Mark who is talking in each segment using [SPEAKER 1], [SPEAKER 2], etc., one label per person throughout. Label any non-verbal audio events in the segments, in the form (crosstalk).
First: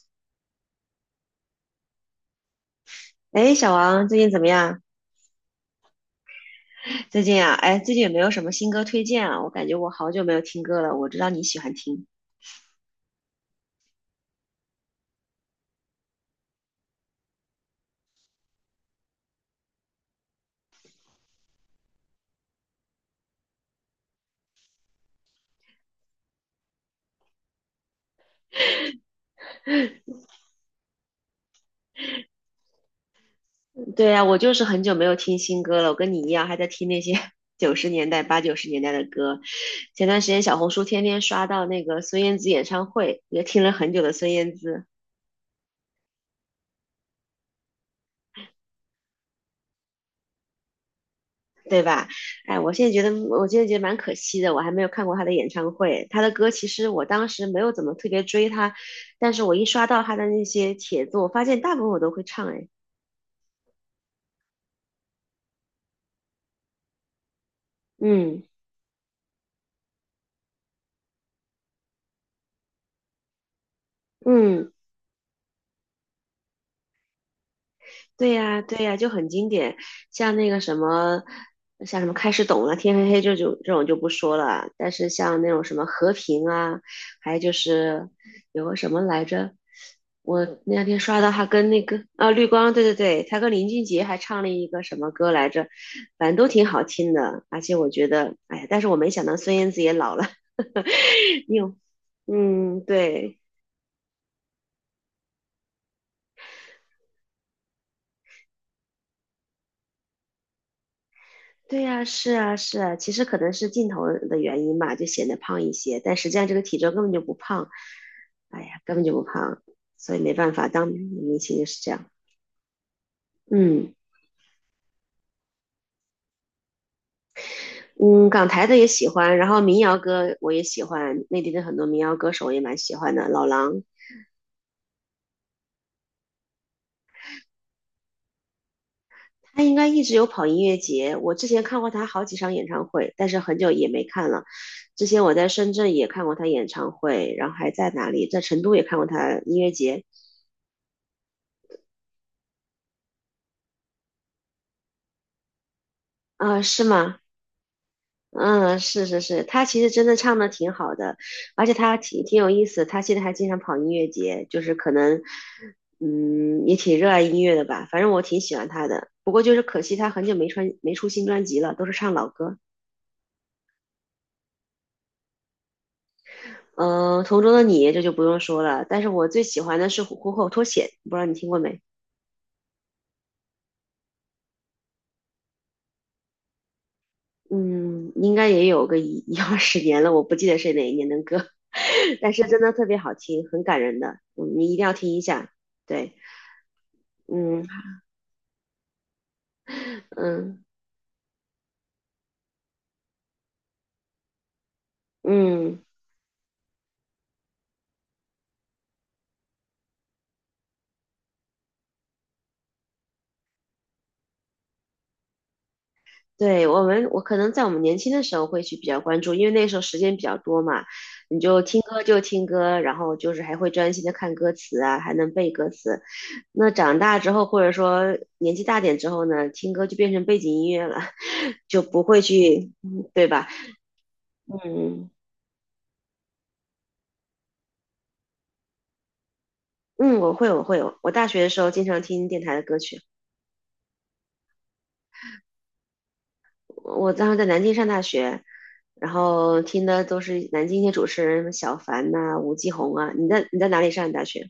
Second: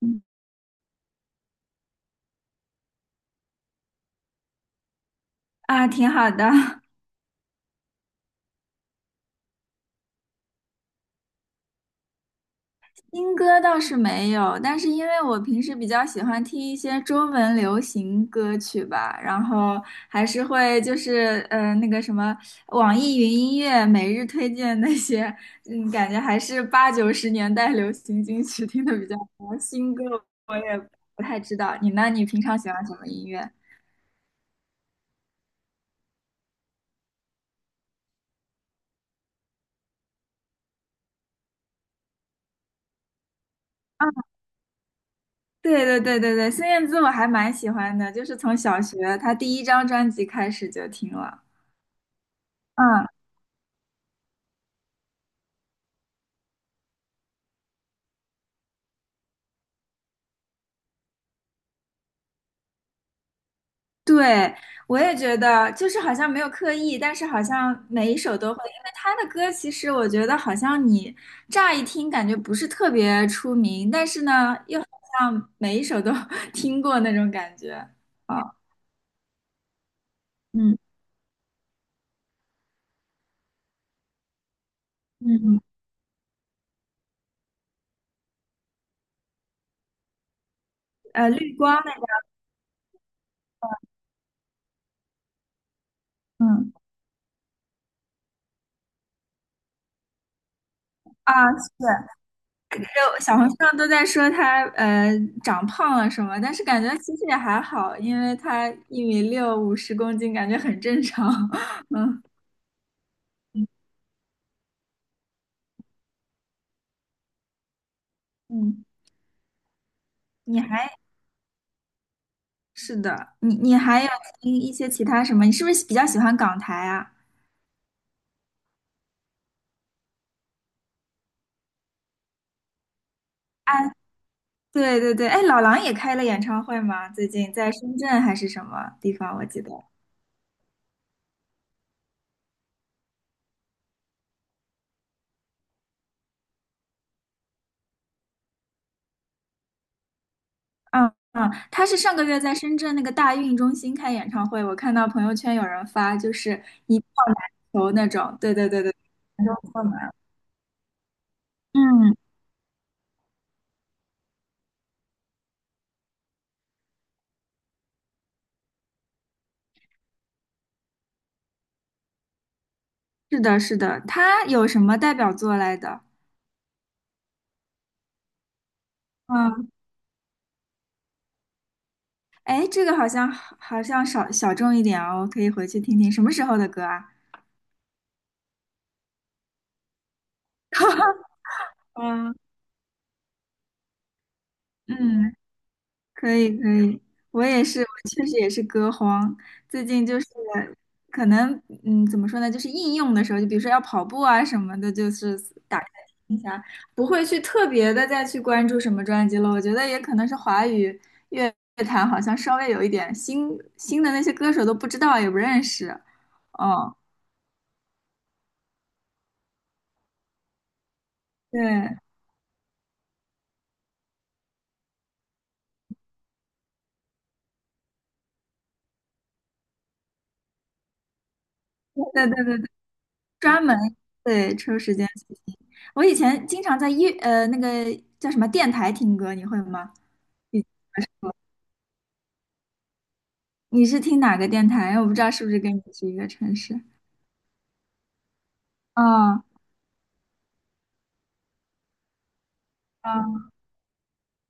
[SPEAKER 1] 嗯
[SPEAKER 2] 哎，小王，最近怎么样？
[SPEAKER 1] 啊，挺好的。(laughs)
[SPEAKER 2] 最近啊，哎，最近有没有什么新歌推荐啊？我感觉我好久没有听歌了。我知道你喜欢听。
[SPEAKER 1] 新歌倒是没有，但是因为我平时比较喜欢听一些中文流行歌曲吧，然后还是会就是那个什么网易云音乐每日推荐那些，嗯，感觉还是八九十年代流行金曲听的比较多。新歌我也不太知道，你呢？你平常喜欢什么音乐？
[SPEAKER 2] 对呀，我就是很久没有听新歌了。我跟你一样，还在听那些 (laughs) 九十年代、八九十年代的歌。前段时间小红书天天刷到那个孙燕姿演唱会，也听了很久
[SPEAKER 1] 啊，
[SPEAKER 2] 的孙燕姿，
[SPEAKER 1] 对对对对对，孙燕姿我还蛮喜欢的，就是从小学她第一张专辑开始就听了。
[SPEAKER 2] 对吧？哎，我现在觉
[SPEAKER 1] 嗯。
[SPEAKER 2] 得，我现在觉得蛮可惜的，我还没有看过她的演唱会。她的歌其实我当时没有怎么特别追她，但是我一刷到她的那些帖子，我发现大部分我都会唱。哎，
[SPEAKER 1] 对，我也觉得，就是好像没有刻意，但是好像每一首
[SPEAKER 2] 嗯。
[SPEAKER 1] 都会，因为他的歌其实我觉得好像你乍一听感觉不是特别出名，但是呢，
[SPEAKER 2] 嗯，
[SPEAKER 1] 又好像每一首都 (laughs) 听过那种感觉。
[SPEAKER 2] 对
[SPEAKER 1] 啊，
[SPEAKER 2] 呀，对呀，就很经典，像那个什
[SPEAKER 1] 嗯
[SPEAKER 2] 么，像什么开始懂了，天黑黑这种就不说了，但是
[SPEAKER 1] 嗯
[SPEAKER 2] 像那
[SPEAKER 1] 嗯，
[SPEAKER 2] 种什么和平啊，还有就是有个什么来着，我那两天刷到他
[SPEAKER 1] 绿
[SPEAKER 2] 跟
[SPEAKER 1] 光
[SPEAKER 2] 那
[SPEAKER 1] 那
[SPEAKER 2] 个
[SPEAKER 1] 个
[SPEAKER 2] 绿光，对对对，他跟林俊杰还唱了一个什么歌来着，反正都挺
[SPEAKER 1] 嗯
[SPEAKER 2] 好听的，而且我觉得，哎呀，但是我没想到孙燕姿也老了，(laughs)
[SPEAKER 1] 啊，
[SPEAKER 2] 你有，
[SPEAKER 1] 是，
[SPEAKER 2] 嗯，
[SPEAKER 1] 就小
[SPEAKER 2] 对。
[SPEAKER 1] 红书上都在说他长胖了什么，但是感觉其实也还好，因为他1米6，50公斤，感觉很正常。
[SPEAKER 2] 对呀，是啊，是啊，其实可能是镜头的原因吧，就显得胖一些，但实际上这个体重根本就不胖，
[SPEAKER 1] (laughs)
[SPEAKER 2] 哎呀，
[SPEAKER 1] 嗯。
[SPEAKER 2] 根本就不胖，所以没办
[SPEAKER 1] 你
[SPEAKER 2] 法，当
[SPEAKER 1] 还？
[SPEAKER 2] 明星就是这样。
[SPEAKER 1] 是的，你
[SPEAKER 2] 嗯
[SPEAKER 1] 还有听一些其他什么？你是不是比较喜欢港台啊？
[SPEAKER 2] 嗯，港台的也喜欢，然后民谣歌我也喜欢，内地的很多民谣歌手我也蛮喜欢的。老
[SPEAKER 1] 啊，
[SPEAKER 2] 狼
[SPEAKER 1] 对对对，哎，老狼也开了演唱会吗？最近在深圳还是什么地方？我记
[SPEAKER 2] 他
[SPEAKER 1] 得，
[SPEAKER 2] 应该一直有跑音乐节，我之前看过他好几场演唱会，但是很久也没看了。之前我在深圳也看过他演唱会，然后还在哪里，在成都也看过他音乐节。
[SPEAKER 1] 嗯嗯，他是上个月在深圳那个大运中心开演唱会，我看到朋友圈有人发，就
[SPEAKER 2] 啊、
[SPEAKER 1] 是
[SPEAKER 2] 是
[SPEAKER 1] 一票
[SPEAKER 2] 吗？
[SPEAKER 1] 难求那种。对对
[SPEAKER 2] 嗯，
[SPEAKER 1] 对对，
[SPEAKER 2] 是是是，
[SPEAKER 1] 难中
[SPEAKER 2] 他其
[SPEAKER 1] 坐
[SPEAKER 2] 实真
[SPEAKER 1] 难。
[SPEAKER 2] 的唱的挺好的，而且他
[SPEAKER 1] 嗯，
[SPEAKER 2] 挺有意思，他现在还经常跑音乐节，就是可能，嗯，也挺热爱音乐的吧，反正我挺喜欢他的。不过就是可惜他很久没出新专辑了，都是唱老歌。
[SPEAKER 1] 是的，是的，他有什么代表作来的？
[SPEAKER 2] 嗯，《同桌的你》这就不用说了，但是我最喜
[SPEAKER 1] 嗯，
[SPEAKER 2] 欢的是《虎口脱险》，不知道你听过没？
[SPEAKER 1] 哎，这个好像少小众一点哦，我可以回去听听，什么时候的歌啊？
[SPEAKER 2] 嗯，应该也有个一二十年了，我不记得是哪一年的歌，(laughs) 但
[SPEAKER 1] 嗯
[SPEAKER 2] 是真的特别好听，很感人的，嗯，你一定要听一
[SPEAKER 1] 嗯，
[SPEAKER 2] 下。对，
[SPEAKER 1] 可以可以，我也是，
[SPEAKER 2] 嗯
[SPEAKER 1] 我确实也是歌荒。最近就是
[SPEAKER 2] 嗯。
[SPEAKER 1] 可能，嗯，怎么说呢，就是应用的时候，就比如说要跑步啊什么的，就是打
[SPEAKER 2] 嗯，
[SPEAKER 1] 开听一下，不会去特别的再去关注什么专辑了。我觉得也可能是华语乐坛好像稍微有一点新的那些歌手都不知道也不认识。
[SPEAKER 2] 对，
[SPEAKER 1] 哦，
[SPEAKER 2] 我可能在我们年轻的时候会去比较关注，因为那时候时间比较多嘛，你就听
[SPEAKER 1] 对
[SPEAKER 2] 歌就听歌，然后就是还会专心的看歌词啊，还能背歌词。那长大之后，或者说年纪大点之后呢，听歌就变成背景音乐了，(laughs) 就不会
[SPEAKER 1] 对对对对，
[SPEAKER 2] 去，嗯对吧？
[SPEAKER 1] 专门对抽时间
[SPEAKER 2] 嗯
[SPEAKER 1] 去听。我以前经常在那个叫什么电台听歌，你会吗？
[SPEAKER 2] 嗯，我会，我会，我大学的时候经常听电台的歌曲，
[SPEAKER 1] 你是听哪个电台？我不知道是不是跟你是一个城市。
[SPEAKER 2] 我当时在南京上大学。然
[SPEAKER 1] 哦，
[SPEAKER 2] 后听的都是南京一些主持人，什么小凡呐、吴奇红啊。你在
[SPEAKER 1] 嗯，
[SPEAKER 2] 你在哪里上的大学？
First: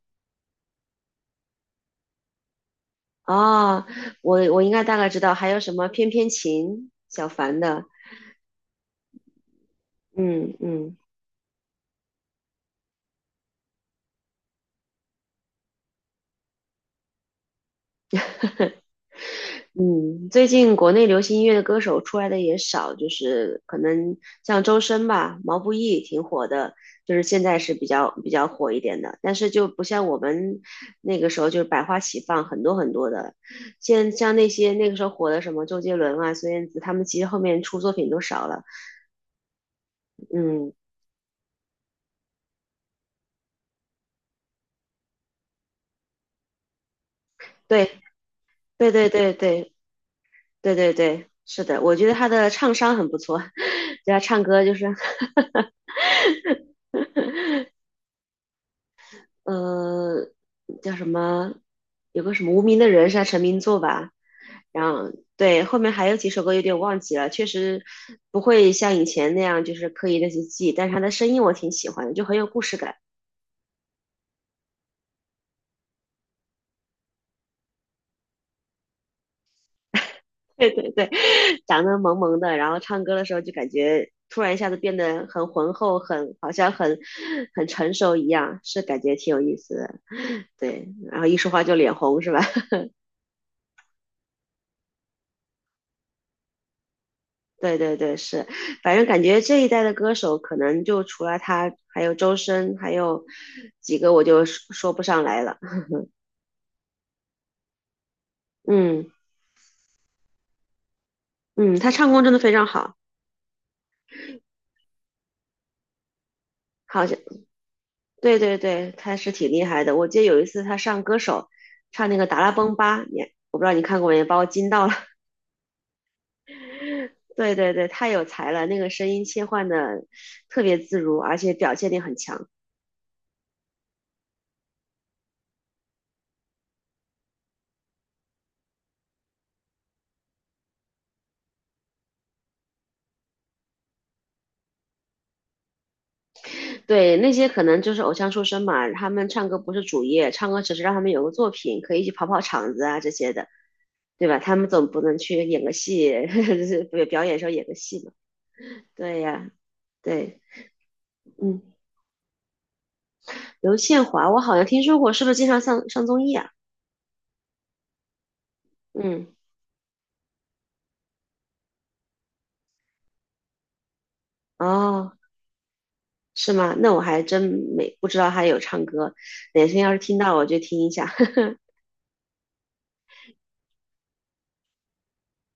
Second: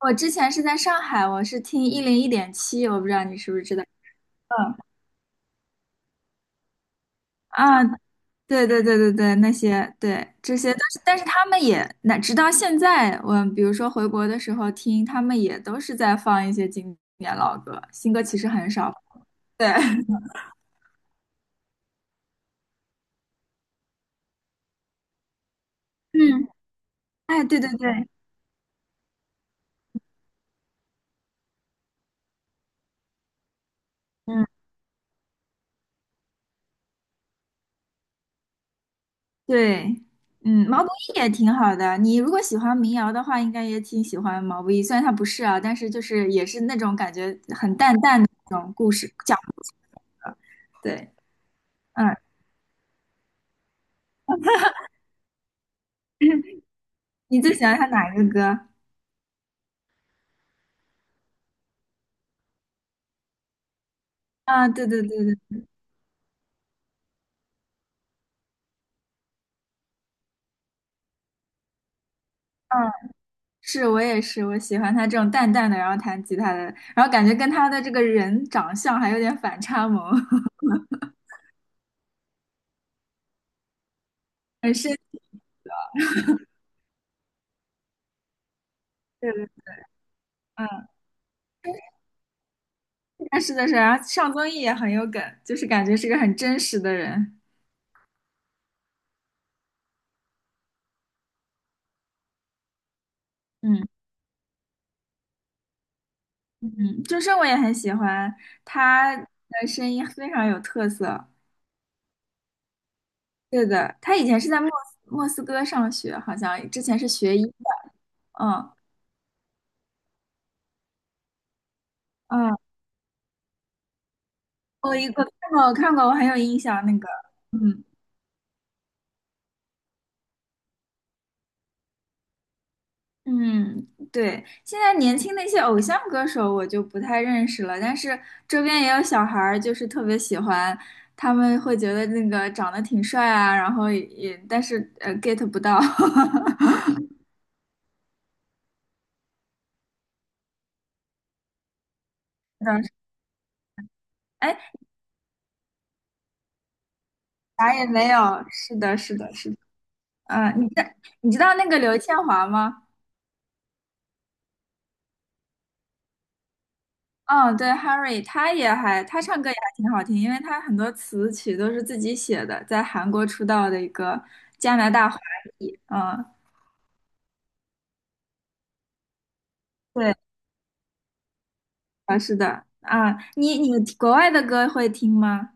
[SPEAKER 1] 我之前是在上海，我是听101.7，我不知道你是不是知道。
[SPEAKER 2] 哦，我应
[SPEAKER 1] 嗯
[SPEAKER 2] 该大概知道，还有什么翩翩琴，小凡
[SPEAKER 1] 啊，
[SPEAKER 2] 的，
[SPEAKER 1] 对对对对对，那些对
[SPEAKER 2] 嗯
[SPEAKER 1] 这些，但
[SPEAKER 2] 嗯
[SPEAKER 1] 是但是他们也，那直到现在，我比如说回国的时候听，他们也都是在放一些经典老歌，新歌其实很少。对，(laughs)
[SPEAKER 2] 嗯，最近国内流行音乐的歌手出来的也少，就是可能像周深吧，毛不易挺火
[SPEAKER 1] 嗯，
[SPEAKER 2] 的，就是现
[SPEAKER 1] 哎，
[SPEAKER 2] 在
[SPEAKER 1] 对对
[SPEAKER 2] 是比
[SPEAKER 1] 对。
[SPEAKER 2] 较比较火一点的，但是就不像我们那个时候就是百花齐放，很多很多的，现像
[SPEAKER 1] 嗯。
[SPEAKER 2] 那些那个时候火的什么周杰伦啊、孙燕姿，他们其实后面出作品都少了，
[SPEAKER 1] 对，嗯，
[SPEAKER 2] 嗯，
[SPEAKER 1] 毛不易也挺好的。你如果喜欢民谣的话，应该也挺喜欢毛不易。虽然他不是啊，但是就是也是那种感觉很
[SPEAKER 2] 对
[SPEAKER 1] 淡淡的那种
[SPEAKER 2] 对
[SPEAKER 1] 故
[SPEAKER 2] 对
[SPEAKER 1] 事
[SPEAKER 2] 对
[SPEAKER 1] 讲故事。
[SPEAKER 2] 对。对对
[SPEAKER 1] 对，
[SPEAKER 2] 对，是的，我觉得
[SPEAKER 1] 嗯，
[SPEAKER 2] 他的唱商很不错，(laughs) 就他唱歌就是，(laughs)
[SPEAKER 1] 你最喜欢他哪一个歌？
[SPEAKER 2] 呃，叫什么，有个什么无名的人是他成名作吧，
[SPEAKER 1] 啊，对
[SPEAKER 2] 然
[SPEAKER 1] 对
[SPEAKER 2] 后
[SPEAKER 1] 对对，
[SPEAKER 2] 对后面还有几首歌有点忘记了，确实不会像以前那样就是刻意的去记，但是他的声音我挺喜欢的，就很有故事
[SPEAKER 1] 嗯，
[SPEAKER 2] 感。
[SPEAKER 1] 是我也是，我喜欢他这种淡淡的，然后弹吉他的，然后感觉跟他的这个人长相还有点反差萌，
[SPEAKER 2] (laughs)
[SPEAKER 1] (laughs)
[SPEAKER 2] 对对对，长得萌萌的，然后唱歌的时候就感觉突然一下
[SPEAKER 1] 很
[SPEAKER 2] 子
[SPEAKER 1] 绅
[SPEAKER 2] 变
[SPEAKER 1] 士
[SPEAKER 2] 得很浑厚，很好像很成熟一样，是感觉
[SPEAKER 1] 的
[SPEAKER 2] 挺有
[SPEAKER 1] 人。
[SPEAKER 2] 意思的。
[SPEAKER 1] 嗯，
[SPEAKER 2] 对，然后一说话就脸红是吧？(laughs)
[SPEAKER 1] 但是的是，然后上综艺也很有梗，就是感觉是个很真实的人。
[SPEAKER 2] 对对对，是，反正感觉这一代的歌手可能就除了他，还有周深，还有
[SPEAKER 1] 嗯。
[SPEAKER 2] 几个我就说不上来了。
[SPEAKER 1] 嗯，周深我也很喜欢，
[SPEAKER 2] 嗯
[SPEAKER 1] 他的声音非常有特色。
[SPEAKER 2] 嗯，他唱功真的非常好，
[SPEAKER 1] 对的，他以前是在莫斯科上学，好像之前
[SPEAKER 2] 好
[SPEAKER 1] 是
[SPEAKER 2] 像
[SPEAKER 1] 学医的。
[SPEAKER 2] 对对
[SPEAKER 1] 嗯
[SPEAKER 2] 对，他是挺厉害的。我记得有一次他上歌手，唱那个《达拉
[SPEAKER 1] 嗯，
[SPEAKER 2] 崩吧》，我不知道你看过没，把我惊到了。
[SPEAKER 1] 我一个看过，我看过，我很有印象那个。
[SPEAKER 2] (laughs) 对对
[SPEAKER 1] 嗯
[SPEAKER 2] 对，太有才了，那个声音切换的特别自如，而且表现力很强。
[SPEAKER 1] 嗯，对，现在年轻的一些偶像歌手我就不太认识了，但是周边也有小孩儿，就是特别喜欢，他们会觉得那个长得挺帅啊，然后也但是get 不到。(laughs)
[SPEAKER 2] 对，那些可能就是偶像出身嘛，他们唱歌不是主业，唱歌只是让他们有个作品，可以去跑跑场子啊这些的，对吧？他
[SPEAKER 1] 哎，
[SPEAKER 2] 们总不能去演个戏，(laughs) 就是表演时候演个
[SPEAKER 1] 啥也
[SPEAKER 2] 戏
[SPEAKER 1] 没
[SPEAKER 2] 嘛。
[SPEAKER 1] 有。是的，是
[SPEAKER 2] 对
[SPEAKER 1] 的，
[SPEAKER 2] 呀，
[SPEAKER 1] 是的。
[SPEAKER 2] 对，
[SPEAKER 1] 嗯，你知道
[SPEAKER 2] 嗯，
[SPEAKER 1] 那个刘宪华吗？
[SPEAKER 2] 刘宪华，我好像听说过，是不是经常上综艺啊？
[SPEAKER 1] 嗯，对 Harry 他也还他
[SPEAKER 2] 嗯。
[SPEAKER 1] 唱歌也还挺好听，因为他很多词曲都是自己写的，在韩国出道的一个加拿大
[SPEAKER 2] 哦，
[SPEAKER 1] 华裔。嗯，
[SPEAKER 2] 是吗？那我还真没不知道他有唱歌，哪天要是
[SPEAKER 1] 对
[SPEAKER 2] 听到我就听一下。(laughs)
[SPEAKER 1] 啊，你国外的歌会听吗？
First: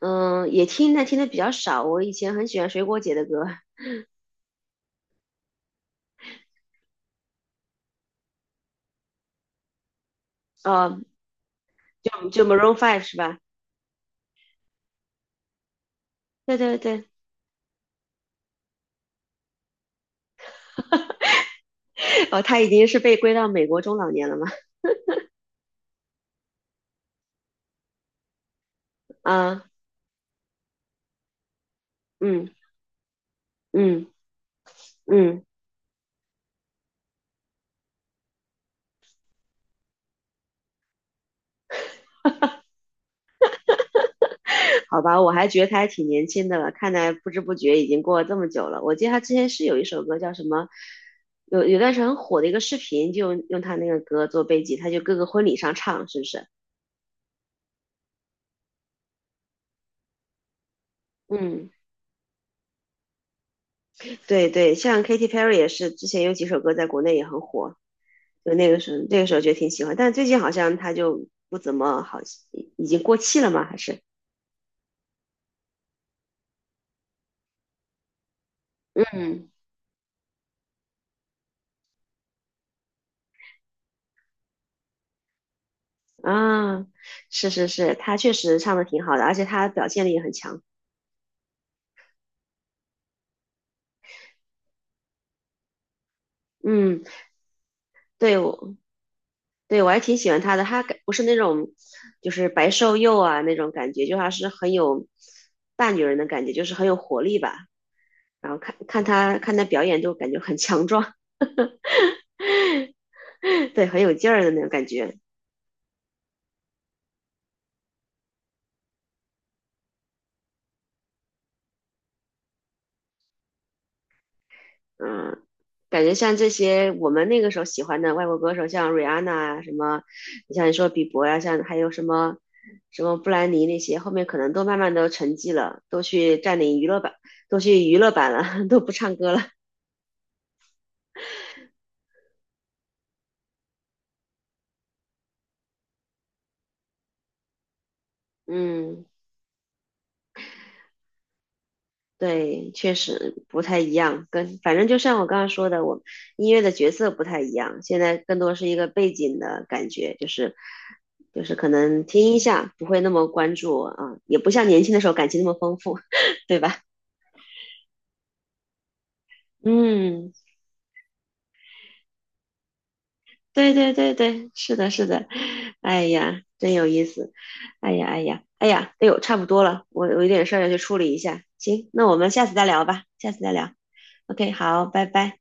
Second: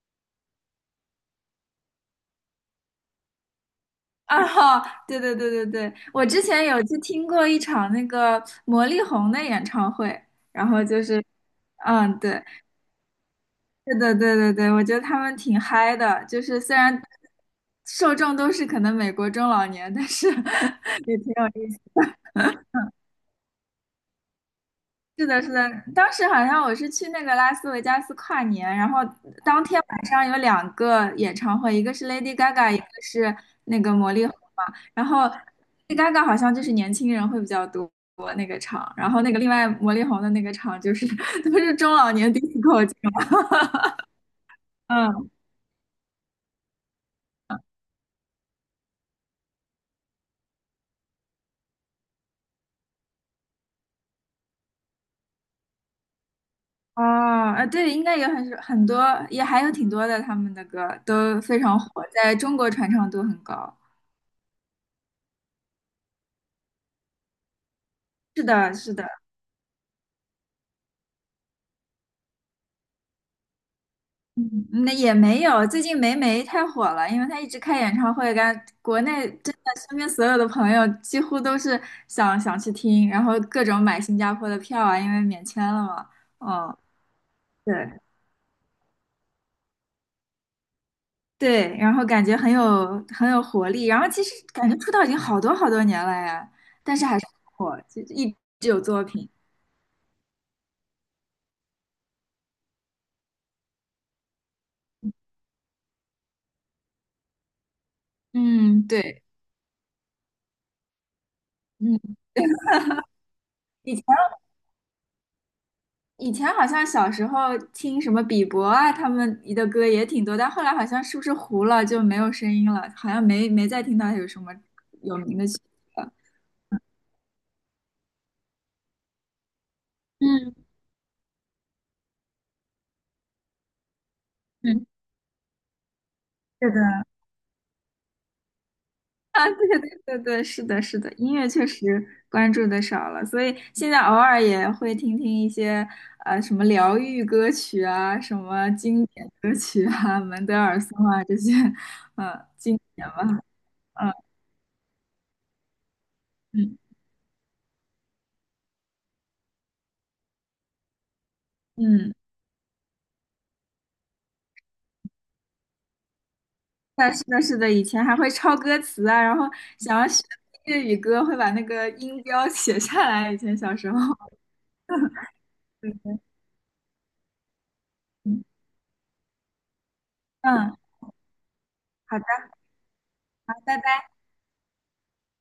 [SPEAKER 2] 嗯，也听，但听的比较少。我以前很喜欢水果姐的歌，
[SPEAKER 1] 啊，哈，对对对对对，我之前有去听过一场那个魔力红的演唱会，然后
[SPEAKER 2] 哦，
[SPEAKER 1] 就是，嗯，
[SPEAKER 2] 就
[SPEAKER 1] 对，
[SPEAKER 2] 就 Maroon Five 是吧？
[SPEAKER 1] 是的，对对对，我觉得他们挺嗨的，就
[SPEAKER 2] 对
[SPEAKER 1] 是虽
[SPEAKER 2] 对
[SPEAKER 1] 然
[SPEAKER 2] 对，
[SPEAKER 1] 受众都是可能美国中老年，但是 (laughs) 也挺有意思。
[SPEAKER 2] (laughs) 哦，他已经是被归到美国中老年了嘛？
[SPEAKER 1] 是的，是的，当时好像我是去那个拉斯维加斯跨年，然后当
[SPEAKER 2] 啊，
[SPEAKER 1] 天晚上有两个演唱会，一个是 Lady
[SPEAKER 2] 嗯
[SPEAKER 1] Gaga，一个是那个
[SPEAKER 2] 嗯
[SPEAKER 1] 魔力红嘛。然后
[SPEAKER 2] 嗯，
[SPEAKER 1] Lady Gaga 好像就是年轻人会比较多那个场，然后那个另外魔力红的那个场就是 (laughs) 都是中老年 disco 这种
[SPEAKER 2] 好吧，我
[SPEAKER 1] 嗯
[SPEAKER 2] 还觉得他还挺年轻的了，看来不知不觉已经过了这么久了。我记得他之前是有一首歌叫什么，有段时间很火的一个视频，就用他那个歌做背景，他就各个婚礼上唱，是不是？
[SPEAKER 1] 哦，啊，对，应该有很多，也还有挺多的，他们的歌都非
[SPEAKER 2] 嗯，
[SPEAKER 1] 常火，在中国传唱度很高。
[SPEAKER 2] 对对，像 Katy Perry 也是，之前有几首歌在国内也很火，
[SPEAKER 1] 是
[SPEAKER 2] 就那
[SPEAKER 1] 的，
[SPEAKER 2] 个
[SPEAKER 1] 是
[SPEAKER 2] 时
[SPEAKER 1] 的，
[SPEAKER 2] 候那个时候觉得挺喜欢，但最近好像她就不怎么好，已经过气了吗？还是？
[SPEAKER 1] 嗯，那也没有，最近霉霉太火了，因为她一直开演唱会，感国内
[SPEAKER 2] 嗯，
[SPEAKER 1] 真的身边所有的朋友几乎都是想去听，然后各种买新加坡的票啊，因为免签了嘛。嗯，
[SPEAKER 2] 啊，是是
[SPEAKER 1] 对
[SPEAKER 2] 是，她确实唱的挺好的，而且她表现力也很强。
[SPEAKER 1] 对，然后感觉很有活力，然后其实感觉出道已经好多好多年了呀，但
[SPEAKER 2] 嗯，
[SPEAKER 1] 是还是很火，就一
[SPEAKER 2] 对
[SPEAKER 1] 直
[SPEAKER 2] 我
[SPEAKER 1] 有作品。
[SPEAKER 2] 对我还挺喜欢她的，她感不是那种就是白瘦幼啊那种感觉，就还是很有大女人的感觉，就是很有活力吧。然后
[SPEAKER 1] 嗯，对，
[SPEAKER 2] 看她表演，就感觉很强壮，
[SPEAKER 1] 嗯，
[SPEAKER 2] (laughs) 对，
[SPEAKER 1] 以
[SPEAKER 2] 很
[SPEAKER 1] 前
[SPEAKER 2] 有劲儿的那种感觉。
[SPEAKER 1] 以前好像小时候听什么比伯啊，他们的歌也挺多，但后来好像是不是糊了就没有声音了，好像没再听到有什么有名
[SPEAKER 2] 嗯，
[SPEAKER 1] 的曲子
[SPEAKER 2] 感
[SPEAKER 1] 了。
[SPEAKER 2] 觉像这些我们那个时候喜欢的外国歌手，像瑞安娜啊，什么，
[SPEAKER 1] 嗯
[SPEAKER 2] 你说比伯呀、像还有什么布兰妮那些，后面可能都慢
[SPEAKER 1] 嗯，
[SPEAKER 2] 慢都沉寂了，都去占
[SPEAKER 1] 是的。
[SPEAKER 2] 领娱乐版，都去娱乐版了，(laughs) 都不唱歌了。
[SPEAKER 1] 啊，对对对对，是的，是的，音乐确实关注的少了，所以现在偶尔也会听听一些什么疗愈歌曲啊，什么
[SPEAKER 2] 嗯。
[SPEAKER 1] 经典歌曲啊，门德尔松啊这些，
[SPEAKER 2] 对，
[SPEAKER 1] 经
[SPEAKER 2] 确
[SPEAKER 1] 典吧，
[SPEAKER 2] 实不太一
[SPEAKER 1] 嗯
[SPEAKER 2] 样，跟反正就像我刚刚说的，我音乐
[SPEAKER 1] 嗯
[SPEAKER 2] 的角色不太一样，现在更多是一个背景的感觉，就是可能
[SPEAKER 1] 嗯。
[SPEAKER 2] 听一下，不会那么关注啊，也不像年轻的时候感情那么丰富，(laughs) 对吧？
[SPEAKER 1] 的，是的，是的，以前还会抄歌词啊，然后想要学
[SPEAKER 2] 嗯，
[SPEAKER 1] 粤语歌，会把那个音标写下来。以前
[SPEAKER 2] 对
[SPEAKER 1] 小时
[SPEAKER 2] 对
[SPEAKER 1] 候，
[SPEAKER 2] 对对，是的，是的，哎呀，真有意思，哎呀哎呀
[SPEAKER 1] 嗯
[SPEAKER 2] 哎呀，哎呦，差不多了，我有点事儿要去
[SPEAKER 1] 嗯，
[SPEAKER 2] 处理一下，行，那我
[SPEAKER 1] 好的，
[SPEAKER 2] 们下次再聊吧，下次再聊
[SPEAKER 1] 拜拜。
[SPEAKER 2] ，OK，好，拜拜。